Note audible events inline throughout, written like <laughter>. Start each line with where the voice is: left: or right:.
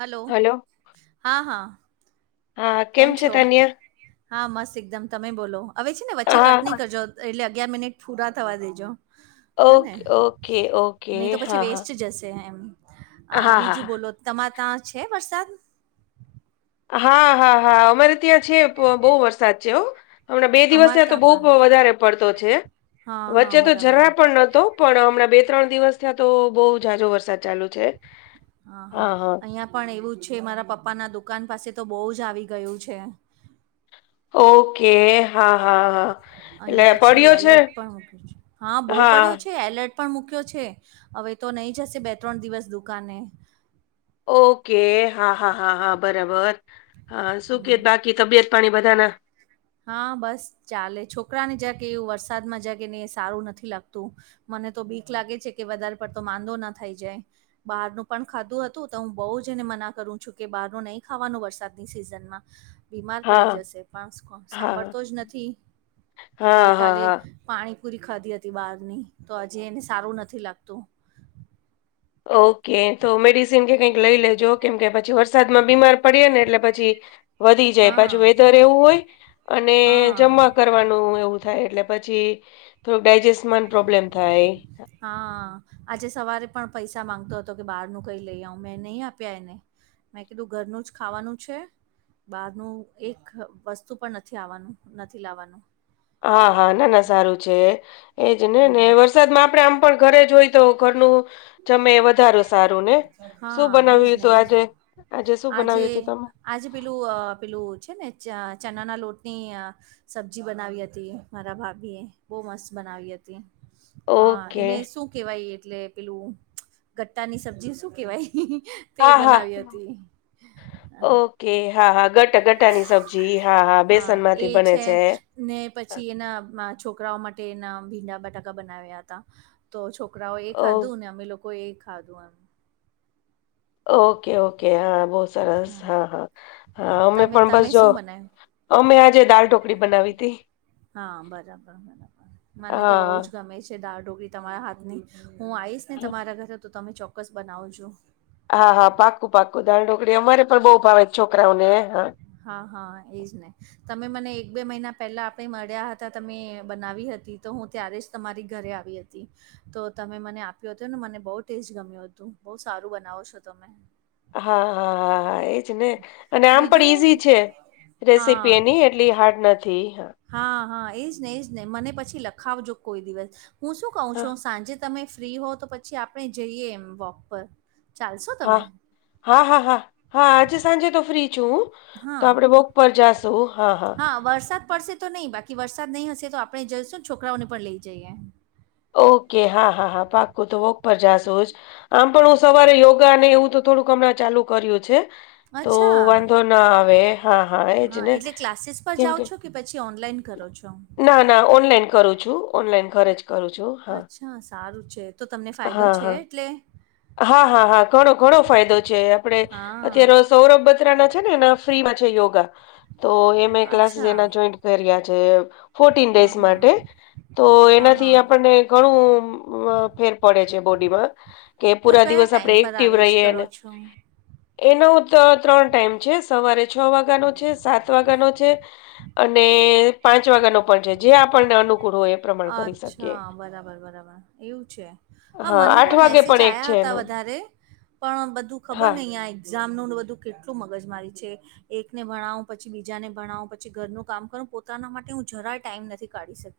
right: Hello હા હા
left: હા
right: કેમ
left: છે
right: છો
left: તાનિયા
right: હા મસ્ત એકદમ તમે બોલો હવે છે ને વચ્ચે કટ નહી
left: હા
right: કરજો એટલે અગિયાર મિનિટ પૂરા થવા દેજો હે ને
left: ઓકે ઓકે ઓકે
right: નહી, તો પછી
left: હા હા
right: વેસ્ટ જશે એમ અ
left: હા હા
right: બીજું
left: હા
right: બોલો તમારે ત્યાં છે. વરસાદ
left: હા હા હા અમારે ત્યાં છે બહ બહુ વરસાદ છે. હમણાં બે દિવસે
right: અમારે
left: તો
right: ત્યાં
left: બહુ
right: પણ
left: વધારે પડતો છે.
right: હા હા
left: વચ્ચે તો
right: બરાબર
left: જરા પણ નહોતો પણ હમણાં બે ત્રણ દિવસ ત્યાં તો બહુ જાજો વરસાદ ચાલુ છે.
right: હા-હા
left: હા હા
right: અહિયાં પણ એવું છે, મારા પપ્પા ના દુકાન પાસે તો બહુ જ આવી ગયું છે.
left: ઓકે હા હા હા એટલે
right: અહિયાં પછી
left: પડ્યો છે
right: એલર્ટ પણ, ઉઠું છે. હા બહુ પડ્યો છે એલર્ટ પણ મૂક્યો છે હવે તો નહી, જશે બે ત્રણ દિવસ દુકાને
left: ઓકે, હા, હા, હા, હા, બરાબર. હા, શું કે
right: હમ
left: બાકી? તબિયત પાણી બધા ના
right: હા, બસ ચાલે. છોકરાને જાગ, એવું વરસાદમાં જાગ ને સારું નથી લાગતું. મને તો બીક લાગે છે, કે વધારે પડતો માંંદો ના થાય જાય બહારનું પણ ખાધું હતું, તો હું બહુ જ એને મના કરું છું કે, બહારનું નહીં ખાવાનું વરસાદની સિઝનમાં બીમાર પડી
left: હા
right: જશે, પણ
left: હા
right: સાંભળતો જ નથી, ગઈ
left: હા, હા,
right: કાલે.
left: હા.
right: પાણીપુરી ખાધી હતી બહારની, તો હજી એને સારું નથી લાગતું.
left: ઓકે, તો મેડિસિન કે કઈક લઈ લેજો, કેમ કે પછી વર્ષ વરસાદ માં બીમાર પડે ને, એટલે પછી વધી જાય, પાછુ
right: હા
left: વેધર એવું હોય અને
right: હા
left: જમા કરવાનું એવું થાય, એટલે. પછી થોડક ડાયજેસ્ટમાં પ્રોબ્લેમ થાય
right: હા, આજે સવારે પણ પૈસા માંગતો હતો કે બહારનું કંઈ લઈ આવ. મેં નહી આપ્યા એને મેં કીધું ઘરનું જ ખાવાનું છે. બહારનું એક વસ્તુ પણ નથી આવવાનું, નથી લાવવાનું
left: હા, હા. ના, ના.
right: હમ
left: સારું છે, એજ ને, ને એ વર્ષ.
right: હમ
left: વરસાદમાં આપણે આમ પણ ઘરે હોઈએ, તો ઘરનું જમે સારું, સારું ને. શું
right: હા એજ
left: બનાવ્યું
right: ને
left: તું
right: એજ
left: આજે?
right: ને
left: આજે શું બનાવ્યું તું, તમે
right: આજે પેલું, પેલું છે ને, ચણાના લોટની સબ્જી બનાવી હતી મારા ભાભીએ. બહુ મસ્ત બનાવી હતી હ,
left: ઓકે.
right: એને શું કેવાય? એટલે પેલુ ગટ્ટા ની સબ્જી શું કેવાય તે
left: હા, હા.
right: બનાવી હતી
left: ઓકે. હા, હા ગટ ગટા ની સબ્જી. હા, હા. બેસન માંથી બને છે.
right: ને
left: હા.
right: પછી એના છોકરાઓ માટે, એના ભીંડા-બટાકા બનાવ્યા હતા. તો છોકરાઓ એ
left: ઓ
right: ખાધું ને, અમે લોકો એ ખાધું, એમ
left: ઓકે, ઓકે. હા, બહુ સરસ.
right: હમ
left: હા, હા, હા. અમે
right: તમે
left: પણ બસ
right: તમે
left: જો
right: શું બનાવ્યું
left: અમે આજે દાલ ઢોકળી બનાવી તી
right: હા, બરાબર, બરાબર. મને તો
left: હા.
right: બહુ જ ગમે છે. દાળ ઢોકળી તમારા હાથ ની. હુ આવીશ ને
left: હા
right: તમારા ઘરે, તો તમે ચોક્કસ બનાવજો
left: હા, હા. પાક્કું, પાક્કું. દાળ ઢોકળી અમારે પણ બઉુ ભાવે છે, છોકરાઓને. હા
right: હા, હા. એજ ને. તમે મને એક-બે મહિના પહેલા આપણે મળ્યા હતા, તમે બનાવી હતી તો હુ, ત્યારે જ તમારી ઘરે આવી હતી. તો તમે મને આપ્યો હતો ને. મને બહુ ટેસ્ટ ગમ્યું હતું. બહુ સારું બનાવો છો. તમે
left: હા, હા, હા, હા. એજ ને. અને આમ પણ
right: બીજું હું
left: ઈઝી છે. રેસીપી
right: હા
left: એની એ હાર્ડ નથી.
right: હા, હા. એજ ને, એજ‌. નહીં, મને પછી લખાવજો કોઈ દિવસ. હું શું કઉ છુ, સાંજે. તમે ફ્રી હો, તો પછી આપણે જઈએ, એમ વોક પર ચાલશો
left: હા,
right: તમે
left: હા, હા, હા, હા. આજે સાંજે તો ફ્રી છુ હું. તો આપડે બોક પર જાશું. હા, હા
right: વરસાદમાં પડશે તો નહીં. બાકી, વરસાદ નહીં હશે તો આપણે જઈશું ને? છોકરાઓને પણ લઈ જઈએ.
left: ઓકે, હા હા હા, પાક્કું તો વોક પર જાશું જ. આમ પણ હું
right: હા
left: સવારે યોગાને એવું તો થોડુંક હમણાં ચાલુ કર્યું છે. તો
right: અચ્છા
left: વાંધો ના આવે. હા હા, એજ ને!
right: એટલે ક્લાસીસ પર
left: કેમ
right: જાઓ
left: કે
right: છો કે પછી ઓનલાઈન કરો છો?
left: ના ના, ઓનલાઈન કરું છું. ઓનલાઈન,
right: અ-
left: ઘરે જ. કરું છું. હા,
right: અચ્છા, સારું છે. તો તમને ફાયદો
left: હા,
right: છે,
left: હા.
right: એટલે
left: હા હા હા, ઘણો ઘણો ફાયદો છે. આપડે
right: હા
left: અત્યારે સૌરવ બથડા ના છે ને? એના ફ્રીમાં છે યોગા, તો એ મે ક્લાસ
right: અચ્છા
left: જોયા. કર્યા છે, ફોર્ટીન
right: હા
left: ડેઝ
right: હા
left: માટે. તો
right: હા હા
left: એનાથી આપણને ઘણું ફેર પડે છે બોડીમાં. કે
right: તો
left: પૂરા
right: કયા
left: દિવસ આપડે
right: ટાઈમ પર
left: એક્ટિવ
right: આવેશ
left: રહીએ
right: કરો
left: ને.
right: છો?
left: એનો તો ત્રણ ટાઈમ છે સવારે છ વાગ્યાનો છે સાત વાગ્યાનો છે અને પાંચ વાગ્યા ન પણ છે જે આપણને અનુકૂળ હોય એ પ્રમાણે કરી શકીએ
right: અચ્છા બરાબર બરાબર એવું છે હા મને
left: આઠ
right: પણ
left: વાગે
right: મેસેજ
left: એક
right: આવયા
left: છે
right: હતા
left: એનો
right: વધારે પણ બધું ખબર
left: હા
right: નહ અં એક્ઝામ ન બધું કેટલું મગજ મારી છે. એકને ભણાવું પછી બીજાને ભણાવ પછી ઘરનું કામ કરું પોતાના માટે હું જરાય ટાઈમ નથી કાઢીક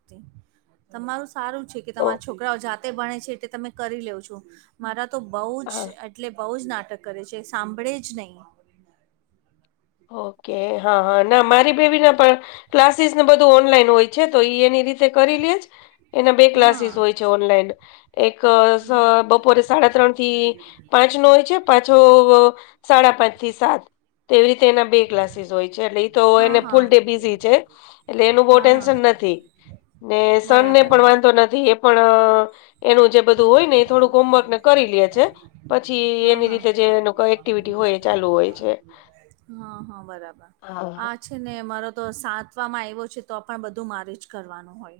right: તમારું સારું છે કે
left: ઓ
right: તમારા છોકરાઓ જાતે ભણે છે એ તમે કરી લઉ છો. મારા તો બહુ જ
left: હા
right: એટલે બહુ જ નાટક કરે છે સાંભળે જ નહીં.
left: ઓકે હા હા ના મારી બેવી ના પણ ક્લાસીસ ને બધું ઓનલાઈન હોય છે તો એ એની રીતે કરી લે જ એના બે
right: હા
left: ક્લાસીસ હોય છે ઓનલાઈન. એક બપોરે સાડા ત્રણ થી પાંચ નો હોય છે પાછો સાડા પાંચ થી સાત તો એવી રીતે એના બે ક્લાસીસ હોય છે એટલે એ તો
right: હા
left: એને
right: હા
left: ફૂલ ડે બિઝી છે એટલે એનું બહ
right: હા હા
left: ટેન્શન નથી. ને સન ને
right: બરાબર
left: પણ વાંધો નથી એ પણ એનું જે બધું હોય ને એ થોડુંક હોમવર્ક ને કરી લે છે પછી
right: હા
left: એની
right: હા.
left: રીતે જે એક્ટિવિટી હોય ચાલુ હોય છે.
right: હા હા બરાબર
left: હા
right: આ છે ને મારો તો સાતવામાં આવ્યો છે તો પણ બધું મારે જ કરવાનું હોય.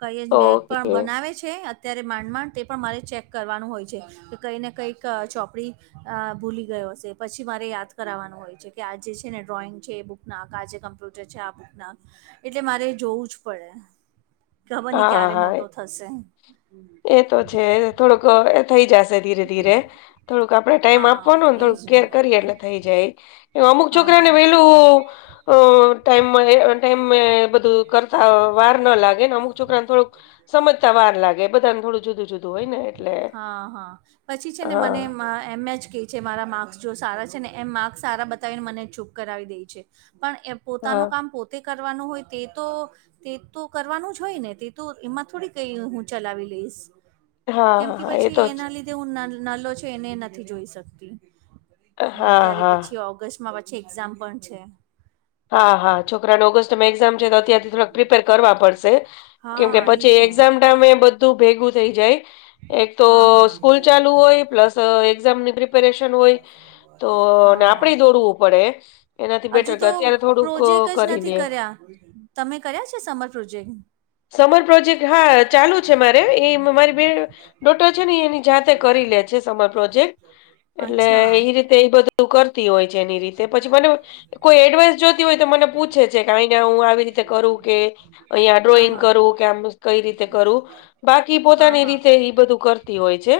right: કઈ બેગ પણ
left: ઓકે.
right: બનાવે છે અત્યારે માંડ માંડ તે પણ મારે ચેક કરવાનું હોય છે. કે કઈ ને કઈક ચોપડી અ ભૂલી ગયો હશે પછી મારે યાદ કરાવાનું હોય છે કે આ જે છે ને ડ્રોઈંગ છે એ બુક ના આજે કમ્પ્યુટર છે આ બુક નાંક એટલે મારે જોવું જ પડે ખબર નહી
left: હા,
right: ક્યારે
left: હા.
right: મોટો થશે.
left: એ તો છે થોડોક થઈ જશે ધીરે ધીરે થોડુંક આપડણે ટાઈમ
right: હા
left: આપવાનોને થોડુંક
right: એજ ને
left: કેર કરીએ એટલે થઈ જાય. અમુક
right: હા
left: છોકરાને
right: હા
left: વેલું અ ટાઈમ ટાઈમ બધું કર ત વાર ન લાગે ને અમુક છોકરાને થોડુંક સમજતા વાર લાગે બધાને થોડું જુદું જુદું હોય ને એટલે.
right: હા હા પછી છે ને મને
left: હા,
right: એમ એ જ કહે છે. મારા માર્ક્સ જો સારા છે ને એમ માર્ક્સ સારા બતાવીને મને ચૂપ કરાવી દે છે. પણ એ પોતાનું
left: હા.
right: કામ પોતે કરવાનું હોય તે તો તે તો કરવાનું જ હોય ને તે તો એમાં થોડી કઈ હું ચલાવી લઈશ.
left: હા,
right: કેમ
left: હા.
right: કે
left: હા, એ તો
right: પછી
left: જ.
right: એના લીધે હું નલો છ એને નથી જોઈ શકતી.
left: હા,
right: અત્યારે
left: હા.
right: પછી ઓગસ્ટમાં એક્ઝામ પણ છે.
left: હા હા છોકરાને ઓગ સ્ટ છે. તો અતારથી થોડાક પ્રિપેર કરવા પડશે કેમ કે
right: હા એજ
left: પછી
right: ને
left: એક્ઝામ ટાઈમે ધું ભેગું થઈ જાય. એક તો
right: હા હા
left: સ્કૂલ ચાલુ હોય પ્લસ એક્ઝામની પ્રિપેરેશન હોય. તો
right: હા
left: આપડે દોડવું પડે એનાથી
right: હજુ
left: બેટર
right: તો
left: અત્યારે થોડુંક અ,
right: પ્રોજેક્ટ જ
left: કરી
right: નથી
left: લે.
right: કર્યા તમે કર્યા છે, સમર પ્રોજેક્ટ
left: સમર પ્રોજેક્ટ હા ચાલુ છે. મારે એ મારી બે ડોટો છે ને એની જાતે કરી લે છે. સમર પ્રોજેક્ટ એટલે
right: અચ્છા
left: એ રીતે એ બધું કર હોય છે. એની
right: હા
left: રી પછી
right: હા હા
left: મ કોઈ એડવા જો હોય તો મને પૂછે છે, કે અહી હું આવી રીતે કરું કે અહીંયા ડ્રોઈંગ કરું કેમ કઈ રીતે કરું બાકી પોતાની
right: હા
left: રીતે, એ બધું કરતી હોય છે.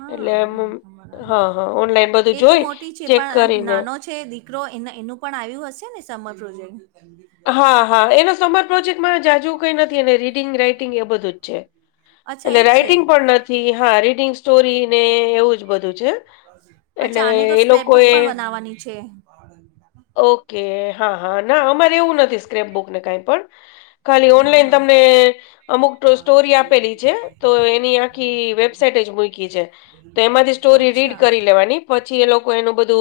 right: હા હા
left: એટલે
right: હા બરાબર
left: હા-હા ઓનલાઈન બધું
right: એ તો
left: જોઈ
right: મોટી છે
left: ચેક
right: પણ
left: કરીને
right: નાનો છે. દીકરો એનું પણ આવ્યું હશે ને સમર પ્રોજેક્ટ
left: હા-હા એનો સમર પ્રોજેક્ટમાં જાજવું કઈ નથી એ રીડિંગ રાઈટિંગ એ બધું જ છે.
right: અચ્છા
left: એટલે
right: એ
left: રાઈટિંગ પણ નથી હા રીડિંગ સ્ટોરી ને એવું જ બધું છે. એટલે
right: અચ્છા આને તો
left: એ
right: સ્ક્રેપ
left: લોકો
right: બુક
left: એ
right: પણ બનાવવાની છે.
left: ઓકે હા હા ના અમારે એવું નથી, સ્ક્રેપ બુકને કાઈ પણ ખાલી
right: હા
left: ઓનલાઈન
right: હા
left: તમને અમુક સ્ટોરી આપેલી છે. તો એની આખી વેબસાાઈટ જ મુ તો એમાંથી, સટોરી રીડ
right: અચ્છા
left: કરી લેવાની પછી એ લોકો એનું બધુ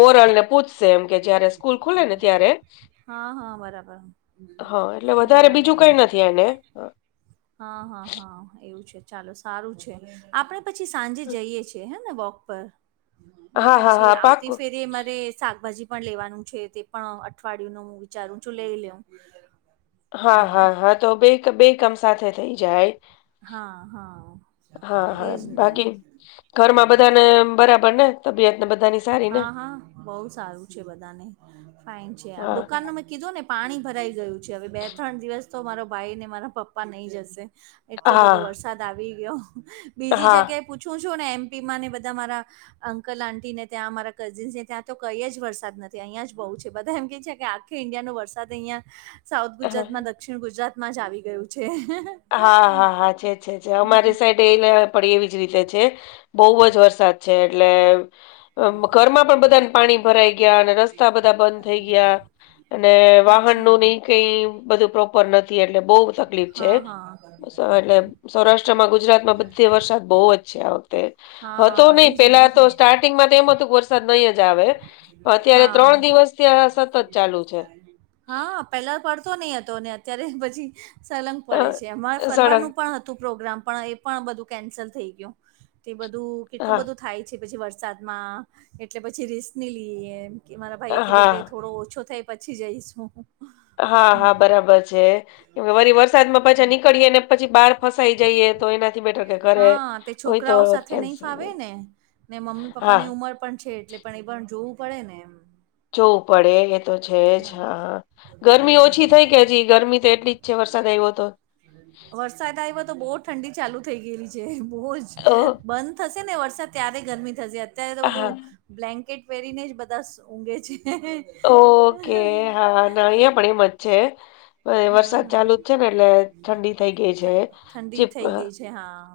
left: મોરલ ને પૂછશે, એમ કે જયારે સ્કૂલ ખુલે ને ત્યારે
right: હા-હા બરાબર
left: હા, એટલે વધારે
right: બરાબર
left: બીજું કઈ નથી, એને
right: હા હા હા એવું છે ચાલો સારું છે. આપણે પછી સાંજે જઈએ છીએ, હ ને વોક પર
left: હા, હા.
right: પછી
left: હા,
right: આવતી
left: પાક્કું.
right: ફેરી, મારે શાકભાજી પણ લેવાનું છે. તે પણ અઠવાડયું નું હું વિચારું છું લઈ લેઉ એમ
left: હા-હા-હા તો બે બે કમ સાથે થઇ જાય
right: હા હા
left: હા-હા
right: એજ ને
left: બાકી ઘરમાં બધાને બરાબર ને તબિયત ને બધાની સારી ને?
right: હા-હા બહ સારું છે. બધાને ફાઈન છે,
left: હા,
right: દુકાન ન કીધું ને પાણી ભરાઈ ગયું છે, હવે બે ત્રણ દિવસ તો મારો ભાઈ ને મારા પપ્પા નહી, જશે એટલો બધો
left: હા,
right: વરસાદ આવી ગયો, બીજી
left: હા.
right: જગ્યાએ પૂછું છું ને એમપી માં ને બધા મારા અંકલ આટી ને ત્યાં અમારા કઝિન્સને ત્યાં તો કઈ જ વરસાદ નથી અહીં જ બહુ છે, બધા એમ કે છે, કે કે ઈન્ડિયા નો વરસાદ અહિયાં સાઉથ
left: હા
right: ગુજરાતમાં દક્ષિણ ગુજરાતમાં જ આવી ગયું છે.
left: હા-હા-હા છે છે છે, અમારી સાઈડ એ પડી એવી જ રીતે છે. બહુ જ વરસાદ છે. એટલે ઘરમાં પણ બધાને પાણી ભરાઈ ગયા, અને રસ્તા બધા બંધ થઈ ગયા અને વાહન
right: અચ્છા
left: નું નહી, કઈ બધું પ્રોપર નથી એટલે બહુ તકલીફ છે.
right: હા હા
left: એટલે સૌરાષ્ટ્રમાં ગુજરાતમાં બધે વરસાદ બહુ જ છે, આ વખતે હતો
right: હા
left: નહી
right: એજ ને
left: પેલા
right: એજ
left: તો
right: ને
left: સ્ટાર્ટિંગમાં તો એમ હતું વરસાદ નહી, જ આવે અત્યારે
right: હા.
left: ત્રણ દિવસ થી આ સતત ચાલુ છે.
right: હા પેલા પડતો નઈ, હતો અત્યારે પછી સલંગ પડે છે. અમારે
left: સળંગ
right: ફરવાનું પણ હતું પ્રોગ્રામ પણ એ પણ બધું કેન્સલ થઈ ગયુ, તે બધું કેટલું
left: હા
right: બધું થાય છે. પછી વરસાદમાં એટલે પછી રીસ ની લઈએ કે મારા ભાઈ એ કીધું,
left: હા
right: કે થોડો ઓછો થાય પછી જઈશ હુ
left: હા-હા બરાબર છે. કેમ વરી વરસાદમાં પાછા નીકળીએે ને પછી બહાર ફસાઈ જઈએ તો એનાથી બેટર કે ઘરે
right: હા તે
left: હોય તો
right: છોકરાઓ સાથે નહી,
left: કેન્સલ
right: ફાવે
left: નહીં.
right: ને ને મમ્મી
left: હા
right: પપ્પાની ઉંમર પણ છે, એટલે પણ એ પણ જોવું પડે ને એમ
left: જોવું પડે તો છે જ
right: હા
left: હાા
right: એજ
left: ગરમી ઓછી
right: ને.
left: થઈ કે હજી ગરમી તો એટલી જ છે. વરસાદ આવ્યો તો
right: વરસાદ આવ્યો તો બહુ ઠંડી ચાલુ થઈ ગયેલી છે. બહુ જ
left: ઓ
right: બંધ થશે ને વરસાદ ત્યારે ગરમી, થશે અત્યારે તો
left: હા.
right: બધું બ્લેન્કેટ પહેરીને જ બધા ઊંઘે છે.
left: ઓકે
right: હા
left: હા ના અહં પણ એ મજ છે. હવે વરસાદ
right: હા-હા
left: ચાલુ જ છે ને એટલે ઠંડી થઈ ગઈ છે.
right: ઠંડી
left: ચીપ
right: થઇ ગઈ છે, હા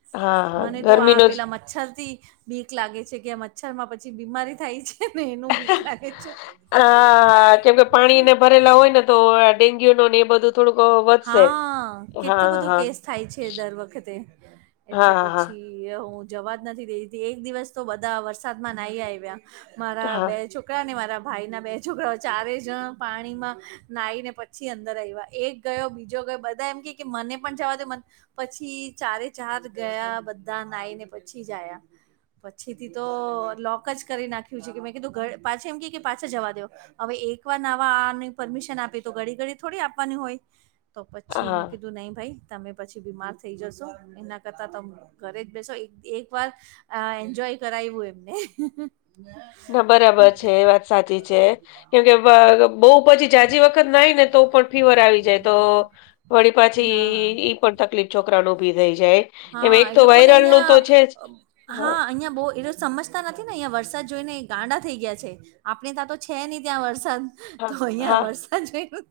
left: હા હા
right: મને તો આ
left: ગરમીનો જ
right: પેલા મચ્છર થી બીક લાગે છે, કે આ મચ્છર માં પછી બીમારી થાય છે. નુંું, વીકલા કેેો
left: હા ડેન્્યુ એ બધું થોડુંક વધશે.
right: હા કેટલોું
left: હા
right: બધું
left: હા
right: કેસ થાય છે, દર વખતે એટલે
left: હા હા
right: પછી હુ જવાજ નથી, દે એક દિવસ તો બધા વરસાદ માં નાહી, આવ્યા મારા
left: હા
right: બે ચ છોકરા, ને મારા ભાઈના બે છોકરાઓ ચારેય જણ પાણીમાં નાઈને પછી અંદર આવ્યા એક ગયો બીજો ગયો બધા એમ કે કે મને પણ જવા દ પછી ચારે ચાર ગયા, બધા નાઈને પછી જયા પછી થી તો લોક જ કરી નાખ્યું છે. કે મેં કીધું ઘ પાછી એમ કે કે પાછા જવા દો હવે એક વાર નવા આની પરમિશન આપી તો ઘડી ઘડી થોડી આપવાની હોય. તો પછી મેં
left: હા
right: કીધું નહી ભાઈ તમે પછી બીમાર થઈ જશો, એના કરતાં તમ ઘરે જ બેસો એક વાર અ એન્જોય કરાવું એમને
left: ના બરાબર છે. એ વાત સાચી છે. કેમ કે બહુ પછી જાજી વખત નાઈ, ને તો પણ ફીવર આવી જાય. તો વળી
right: હા
left: પાછી. પણ તકલીફ છોકરા નુ ઉભી થઈ જાય. એમ
right: હા,
left: એક
right: એ
left: તો
right: લોકોને
left: વાયરલ નું તો
right: અહિયાં
left: છે જ
right: હા અહિયાં બો સમજતા નથી ને અહીંયા વરસાદ જોઈ ને ગાંડા થઈ ગયા છે. આપણે ત્યાં તો છે નહી. ત્યાં વરસાદ
left: હા
right: તો અહિયાં
left: હા
right: વરસાદ જોય.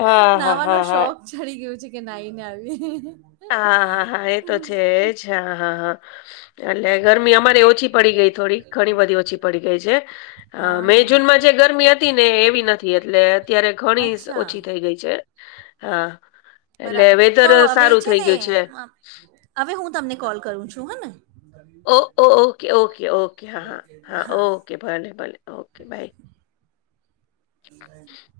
left: હા હા
right: નાહવાનો
left: હા હા
right: શોખ ચડી ગયું છે. કે નાઈને આવીયે
left: હા, હા, હા એ તો છેજ, હા હા, હા એટલે ગરમી અમારે ઓછી પડી ગઈ થોડી ઘણી બધી ઓછી પડી ગઈ છે. મે,
right: હા
left: જૂનમાં જે ગરમી હતી. ને એવી નથી. એટલે અત્યારે ઘણી
right: અચ્છા
left: ઓછી થઈ ગઈ છે. હા એટલે
right: બરાબર
left: વેધર
right: તો હવે
left: સારું થઈ
right: છેને.
left: ગયું છે.
right: હવે હું તમને કોલ કરું છુ હને
left: ઓ ઓ ઓકે ઓકે ઓકે હા હા હા ઓકે ભલે ભલે ઓકે બાય
right: <inaudible>